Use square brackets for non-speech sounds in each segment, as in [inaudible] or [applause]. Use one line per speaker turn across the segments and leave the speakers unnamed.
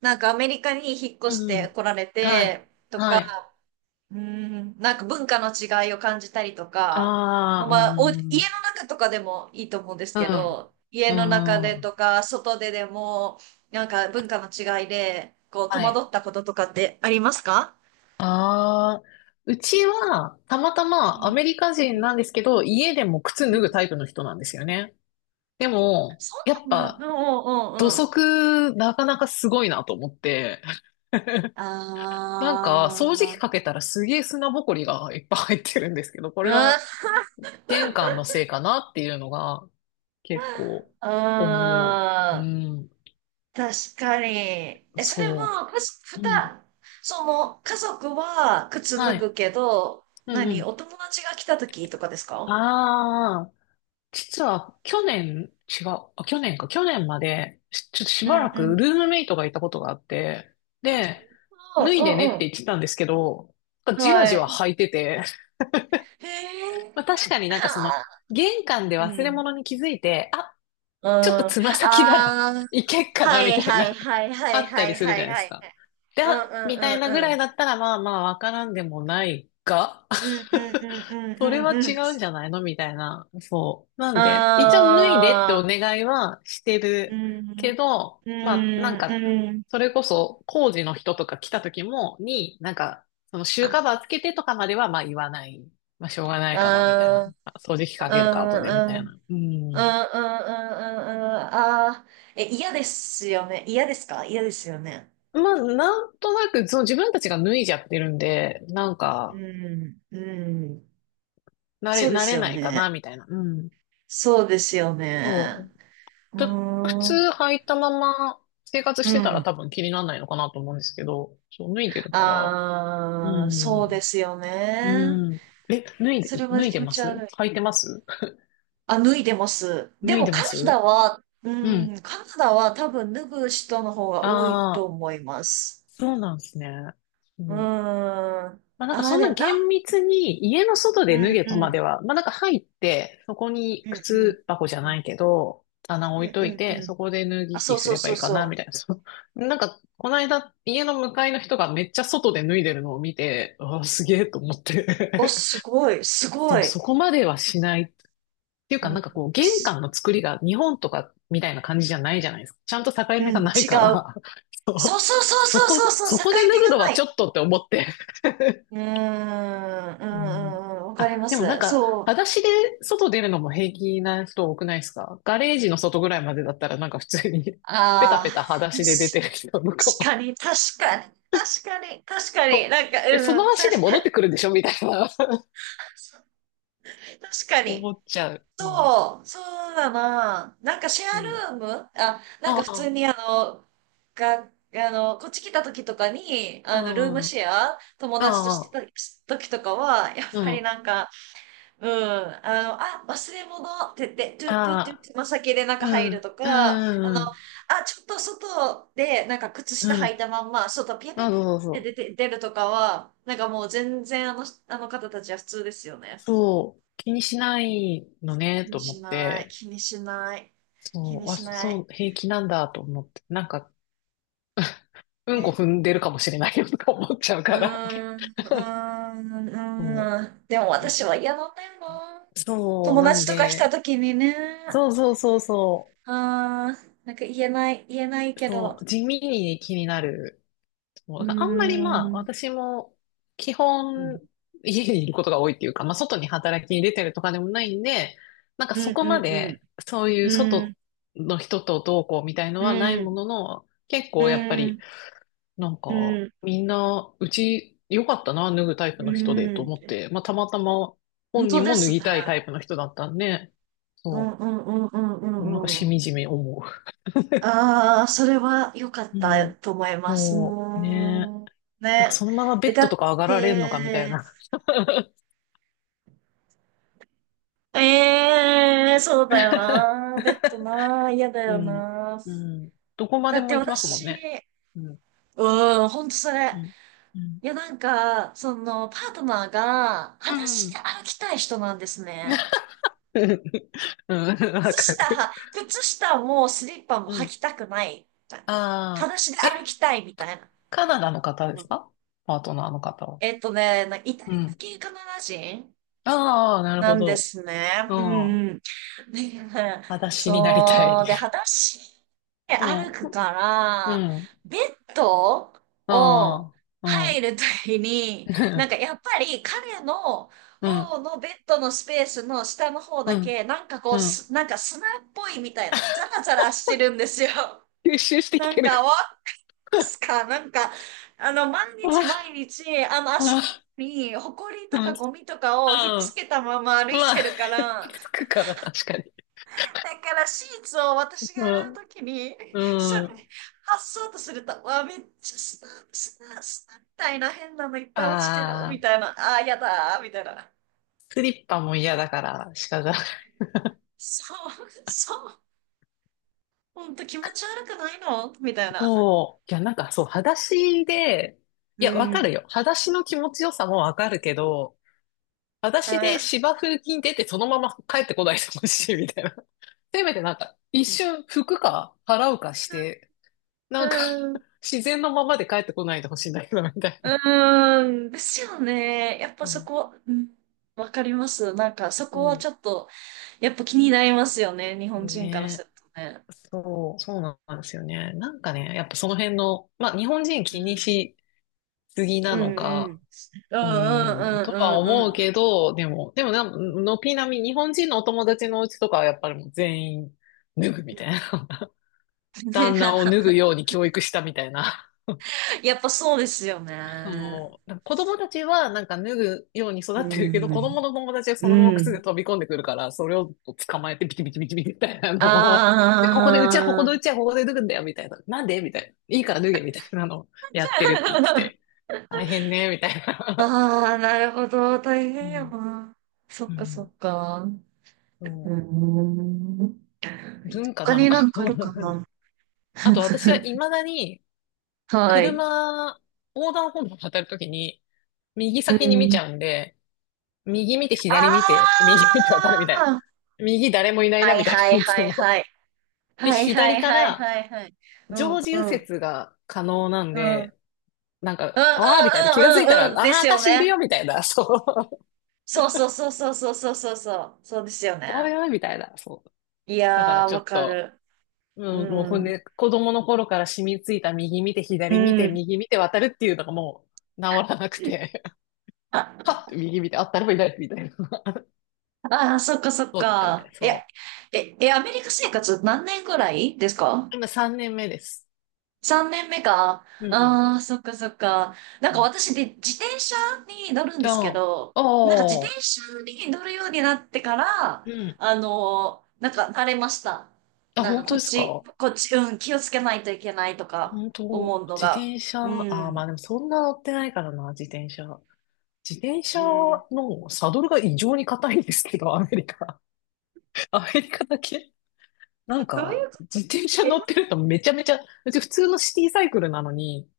なんかアメリカに引っ越し
う
て
ん。
来られ
はい。
てと
は
か、
い。
うん、なんか文化の違いを感じたりとか、も
あ
う
あ、
ま
う
あ、お、家の
ん。
中とかでもいいと思うんです
う
け
ん。
ど、家
う
の中でと
ん。
か、外ででも、なんか文化の違いで、こう、戸
は
惑
い。
ったこととかってありますか？
ああ、うちは、たまた
う
まア
ん。
メリカ人なんですけど、家でも靴
う
脱
ん。
ぐタイプの人なんですよね。でも、
そ
やっ
うなん
ぱ、
だ。うんうんう
土
んうん。
足、なかなかすごいなと思って、掃除
ああ、
機かけたらすげえ砂ぼこりがいっぱい入ってるんですけど、こ
う
れは、
ん。
玄関のせいかなっていうのが、結構、
う
思う。う
ん。
ん。
確かに。え、それ
そ
は、かし、
う。
ふ
うん。
た、その、家族は靴脱
はい。
ぐけど、
うんう
何、お
ん。
友達が来た時とかですか？
ああ、実は去年、違う。あ、去年か。去年まで、ちょっとし
うん
ばら
う
く
ん。
ルームメイトがいたことがあって、で、
あ
脱い
う
でねって
ん
言
う
ってたんですけど、なん
ん。
かじわ
は
じわ
い。
履いてて、
へえ。
[laughs] まあ確
[laughs]
かになんかその、
はあ
玄関で
う
忘れ
ん。
物に気づいて、あ、
うん。
ちょっと
あ
つま先なら
あ。
いけっか
は
な、み
い
たい
はい
な。
はいは
あ
い
った
は
り
い
する
は
じゃ
い
ないで
は
す
い。
か。で、
うんう
あみたい
んう
なぐ
んう
らい
ん。
だったら、まあまあ、わからんでもないが、
うんうんうん
[laughs]
う
それ
ん
は
うんう
違
ん。
うんじゃないのみたいな。そう。なんで、一応脱いでって
あ
お
あ。
願いはして
う
る
ん。
けど、
うん
まあ、
うん。
それこそ工事の人とか来た時も、に、なんか、そのシューカバーつけてとかまでは、まあ言わない。まあしょうがないから、みたいな。
ああ。
あ掃除機
うん
かけるか、後で、みた
うんう
い
ん
な。う
う
ん。
んうんうんうんうんああー、え、嫌ですよね。嫌ですか？嫌ですよね。
まあ、なんとなく、その自分たちが脱いじゃってるんで、なん
う
か、
ん、うん。そうで
慣
す
れ
よ
ないか
ね。
な、みたいな。うん。
そうですよね。
そう。
うー
ちょ靴
ん、
履いたまま生活
う
してたら
ん。
多分気にならないのかなと思うんですけど、そう、脱いでるから。う
ああ、そうで
ん。
すよ
う
ね。
ん。え、
それは
脱い
気
で
持
ま
ち悪
す？
い。
履いてます？
あ、脱いでます。で
脱い
も
でま
カナダ
す。
は、
う
う
ん。
ん、カナダは多分脱ぐ人の方が多い
あ
と
あ、
思います。
そうなんですね。う
うーん。
ん。
あ
まあなんかそ
あ、
ん
で
な
もな、
厳密に家の外
う
で脱
ん
げと
う
ま
ん。
では、まあなんか入って、そこ
う
に
んうん。
靴箱じゃないけど、棚
う
置い
ん
と
う
い
んうん
て、
うん。
そこで脱
あ、
ぎ
そ
着
う
す
そう
れば
そ
い
う
いかな、
そ
みたいな。[laughs] そう、なんか、この間、家の向かいの人がめっちゃ外で脱いでるのを見て、ああ、すげえと思っ
う。お、
て。
すごい、す
[laughs]
ご
そう、
い。
そこまではしない。っていう
う
か、な
ん、
んかこう、玄
す
関の作りが日本とかみたいな感じじゃないじゃないですか。ちゃんと境
う
目
ん違
が
う。
ないから、[laughs] そ
そうそう
う、
そうそうそうそう、
そ
境
こで脱
目
ぐ
が
の
な
はちょ
い。
っとって思って。[laughs]
うーん、う
うん。
ん、うん、うんわかり
あ、
ま
でもなん
す。
か、
そう。
裸足で外出るのも平気な人多くないですか？ガレージの外ぐらいまでだったらなんか普通に [laughs] ペタ
あ
ペタ裸
あ、
足で出
し
てる人とかも、
確かに、確かに、確かに、確かに、なんか、
え、その
うん、
足で
確か
戻っ
に、
てくるんでしょみたいな
確か
[laughs] 思
に。
っちゃう。うん。
そう、そうだな。なんかシェ
う
ア
ん。
ルームあ、なん
あ
か普通
あ、
にあの、が、あの、こっち来た時とかに、あの、ルーム
あ
シェア、友
あ、
達として
ああ、
た時とかは、やっ
う
ぱり
ん。
なんか、うん、あの、あ、忘れ物って言って、トゥットゥットゥッ
ああ、
つま先でなん
う
か入る
ん、
と
う
か、あの、
ん、うん。
あ、ちょっと外で、なんか靴
う
下履いた
ん。
まんま、外ピャピャ
あ、
ピャ
そ
っ
うそうそ
て出
う。
て、出るとかは、なんかもう全然あの、あの方たちは普通ですよね。
そう、気にしないのね、
気
と
に
思
し
っ
ない、
て。
気にしない、気
そ
に
う、あ、
しな
そ
い。
う、平気なんだと思って。なんか、うんこ
ね。
踏んでるかもしれないよとか思っちゃう
う
から。
ーん、うー
[laughs]
ん、う
そう。
ーん。でも私は嫌なんだよな。
そう、
友
なん
達とか来
で、
た時にね。
そうそうそうそ
ああ、なんか言えない、言えない
う、
け
そ
ど。
う、地味に気になる。そう
うー
だからあんまり、
ん、
ま
う
あ、
ん、
私も基
うん、
本家にいることが多いっていうか、まあ外に働きに出てるとかでもないんで、なんか
う
そ
ん、
こま
う
でそうい
ん、
う
うん、
外の人とどうこうみたいの
う
はない
ん、
ものの、結
う
構やっぱり
ん、
なん
う
か、
ん。
みんな、うち良かったな、脱ぐタイプの人でと思って、まあ、たまたま
本
本
当
人
で
も脱
す
ぎ
ね。
たいタイプの人だったんで、
うん、
そ
うん、うん、うん、う
う、なんか
ん、う
しみ
ん。
じみ思
ああ、それは良かっ
う。う
た
ん、
と思います。
そう、ね
も
え。
う、
なんか
ね。
そのままベ
え、
ッ
だ
ド
っ
とか上がられんのかみたい
て、
な。
ええそうだよ
[laughs]
な。ベッドな。嫌だ
う
よ
ん、
な。
うん。どこま
だ
で
って
も行きますもん
私、
ね。うん、
うん、ほんとそ
う
れ。
ん、うん。
いや、なんか、その、パートナーが、
う
裸足で
ん。
歩きたい人なんですね。
[laughs] うん、わ
靴
かる。
下もスリッパも
う
履
ん。
きたくない。裸
あ
足で
あ、
歩
え、
きたいみたいな。
カナダの方ですか？パートナーの方は。
なんかイタ
う
リア
ん。
系カナダ人
ああ、なる
な
ほ
んで
ど。
すね。
う
う
ん。
んうん。で
裸足になりた
そ
い。
う。で、
[laughs]
裸足で
う
歩
ん。
くか
う
ら、
ん。
ベッドを
ああ、う
入
ん。
るときに、なんか
[laughs]
やっぱり彼の
う
方
ん。
のベッドのスペースの下の方
う
だ
ん。
け、なんかこう、
うん。
すなんか砂っぽいみたいな、ザ
[laughs]
ラザラしてるんですよ。
吸収してき
なん
てるか。
か、わ
[laughs]
すか、なんか、あの、毎日
あ
毎日、あの、足
あ、
の裏に、ほこり
う
と
ん。う
か
ん。
ゴミとかをひっつけたまま歩い
ま
て
あ、
るから、
つくから、確かに。
だからシーツを私
う
が洗う
ん。
ときに、それ、
うん。
発そうとすると、わ、めっちゃスナ、スナ、スナみたいな変なのいっぱい落ちてる、
あ
みた
あ、
いな、あー、やだー、みたいな。
スリッパも嫌だから、鹿が。
そう、そう、ほんと気持ち悪くないのみたいな。
そう。いや、なんかそう、裸足で、い
う
や、わかる
ん。
よ。裸足の気持ちよさもわかるけど、裸
う
足で
ん。
芝生に出てそのまま帰ってこないでほしいみたいな。[laughs] せめてなんか、一瞬服か払うかして、
う
なんか [laughs]
ん
自然のままで帰ってこないでほしいんだけど、みたい
う
な。
ーん、ですよね。やっぱ
う
そ
ん、
こ、うん、わかります。なんかそこは
そ
ちょっと、やっぱ気になりますよね。日本
う
人からす
ね。
るとね。
そう、そうなんですよね。なんかね、やっぱその辺の、まあ日本人
う
気に
ん。
しすぎな
うんう
の
んうん
か、
う
うん、
ん
と
う
は
んうんう
思うけ
ん
ど、でもな、軒並み日本人のお友達のうちとかはやっぱりもう全員脱ぐ
う
みた
ん。
いな。[laughs] 旦那を脱ぐ
[laughs]
ように教育したみたいな。
やっぱそうですよね。
そう。なんか子供たちはなんか脱ぐように育
う
ってるけど、
ん。
子供の友達はそのまま
う
靴で
ん。
飛び込んでくるから、それを捕まえてビチビチビチビチみたいなのを [laughs]、
あ
で、ここで、うちはここのうち
あ
はここで脱ぐんだよ、みたいな。なんでみたいな。いいから脱げ、みたいなのをやってるって言って
ー。
て。大変ね、みたいな。
[laughs] ああ、なるほど。大
う
変や
ん。
な。そ
う
っかそ
ん。
っか。うー
そ
ん。
う。文化
他
なの
に
か
なん
な。
かあるか
[laughs]
な。
あと私は未
[laughs]
だに
はい。
車、横断歩道を渡るときに、右
う
先に見ち
ん。
ゃうんで、右見て左見て、
あ
右見て渡るみたいな。
あ
右誰もいない
は
な
い
みたい
は
な、
い
いつ
はい
も。
はい。
で、
はいは
左
い
か
はい
ら
はいはい。うん
常時右
うん
折が可能なん
うん。うんうん
で、なん
うん
か、ああ、みたいな。気がついたら、
う
あ
んうん。で
あ、
すよ
私いる
ね。
よ、みたいな。そう。
そうそうそうそうそうそうそうそう。そうですよ
[laughs] おい
ね。
おい、みたいな。そう。
い
だから
やー、
ちょっ
わか
と、
る。う
もうほん
ん。
で、子供の頃から染みついた右見て
う
左見て、
ん。
右見て渡るっていうのがもう治らなくて、[laughs] は
あ、
っって右見て、あ、誰もいない、みたいな。[laughs]
あー、そっかそっ
そうだったみたい。
か。いや、
そ
え、え、アメリカ生活何年ぐらいですか？
う。今3年目です。
3年目か。
うんうん。
ああ、そっかそっか。なん
う
か
ん。
私で自転車に乗るんですけ
あ
ど、
あ、
なんか自
ああ。
転車に乗るようになってか
う
ら、
ん。
なんか慣れました。
あ、
なんか
本
こ
当
っ
です
ち、
か？
こっち、うん、気をつけないといけないとか
本当、
思うの
自
が。
転車、
う
あー、
ん。
まあでもそんな乗ってないからな、自転車。自転
う
車
ん。
のサドルが異常に硬いんですけど、[laughs] アメリカ。[laughs] アメリカだけ。なん
どうい
か、
うこと？
自転車
え
乗ってるとめちゃめちゃ、うち普通のシティサイクルなのに、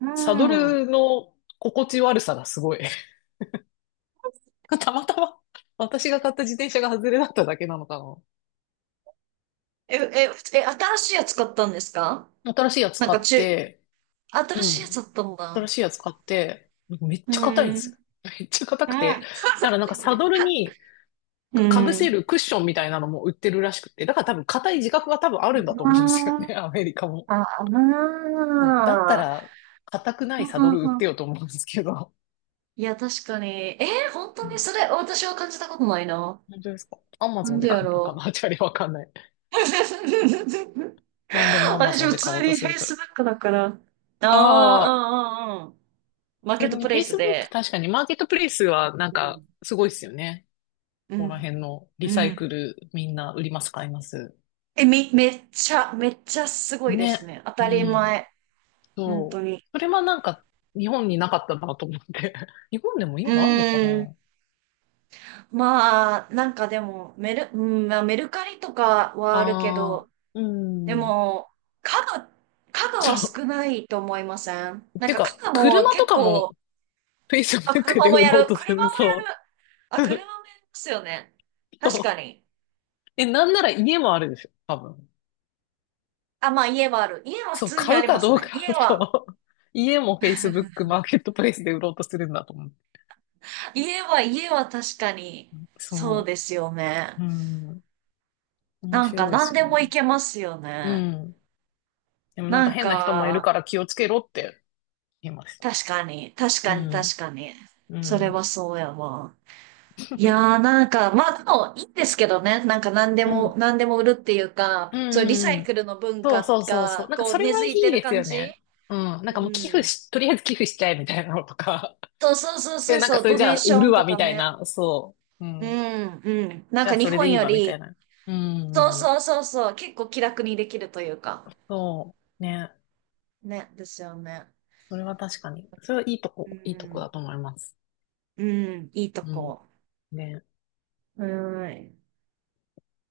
う
サド
ん。
ルの心地悪さがすごい。[laughs] たまたま、私が買った自転車が外れだっただけなのかな。
え、え、え、新しいやつ買ったんですか？
新しいやつ
なん
買
か
っ
中、
て、う
新しいやつ
ん。
だったんだ。
新しいやつ買って、めっ
う
ちゃ硬いん
ん。
で
う
す
ん。
よ。[laughs] めっちゃ硬くて。だからなんかサドル
[laughs]
に
う
かぶせ
ん。
るクッションみたいなのも売ってるらしくて。だから多分硬い自覚が多分あるんだと
あ
思うんですよね。[laughs]
ー
アメリカも。
ああー、
もうだったら、硬く
[laughs]
な
ふ
いサド
は
ル売っ
は、
てよと思うんですけど。
いや、確かに。えー、本
う
当に
ん。
それ、私は感じたことないな。
本当ですか？アマ
な
ゾ
ん
ンで
で
買
や
ったか
ろ
な？チャリわかんない。
う。[laughs]
なんでもアマ
私、
ゾン
普
で買おう
通に
とすると。
Facebook だから。あ
ああ、
あ、うんうんうん。マー
そ
ケ
れ
ット
に
プレイス
Facebook、
で。
確かにマーケットプレイスはなん
う
か
ん。
すごいですよね。
う
ここら
ん。
辺のリ
う
サイク
ん。
ルみんな売ります、買います。
え、め、めっちゃ、めっちゃすごいです
ね。
ね。当
う
たり
ん。
前。本当
そう。
に。
それはなんか、日本になかったなと思って。[laughs] 日本でも
う
今あるのか
ーん。
な？
まあ、なんかでも、メル、うん、まあ、メルカリとかはあるけ
あ
ど、
あー、う
で
ん。
も、家具、家具は少
そ
ないと思いません？
う。
なん
て
か家
か、
具も
車と
結
かも
構、あ、
Facebook
車
で
も
売
や
ろう
る、車
とする。
もや
そ
る、あ、
う。
車
[laughs]
もやりますよね。確か
そう。
に。
え、なんなら家もあるでしょ、多分。
あ、まあ家はある。家は普
そう、
通に
買
あ
う
り
か
ます
どうか、
ね。家は、
そう。家も Facebook マーケットプレイスで売ろうとするんだと思う。
家は、家は確かに、そう
そ
ですよね。
う。うん。面
なんか
白いです
何
よ
でもい
ね。
けますよ
う
ね。
ん。でもなん
な
か
ん
変な人もいる
か、
から気をつけろって言います。
確かに、確
う
かに、確
ん。
かに。
う
それ
ん。
はそうやわ。いや
[laughs]
ーなんか、まあでもいいんですけどね。なんか何で
うん。う
も、
ん
何でも売るっていう
う
か、そう、リサ
ん
イ
うん。
クルの文
そう
化
そうそうそう。
が、
なんか
こ
そ
う、
れ
根
はい
付いて
い
る
です
感
よ
じ。
ね。うん。なん
う
かもう寄付
ん。
し、とりあえず寄付しちゃえみたいなのとか。
そうそうそう
[laughs]
そ
で、
う
なんか
そう、
それ
ド
じゃ
ネー
あ
シ
売
ョ
る
ン
わ
と
み
か
たい
ね。
な。そう。う
う
ん。
ん、うん。なん
じゃ
か
あ
日
それで
本
いい
よ
わみたい
り、
な。うんう
そう
んうん。
そうそうそう、結構気楽にできるというか。
そう。ね。
ね、ですよね。
それは確かに。それはいいと
う
こ、いいとこ
ん、
だと思います。
うん、いいと
うん。
こ。
ね。
うん。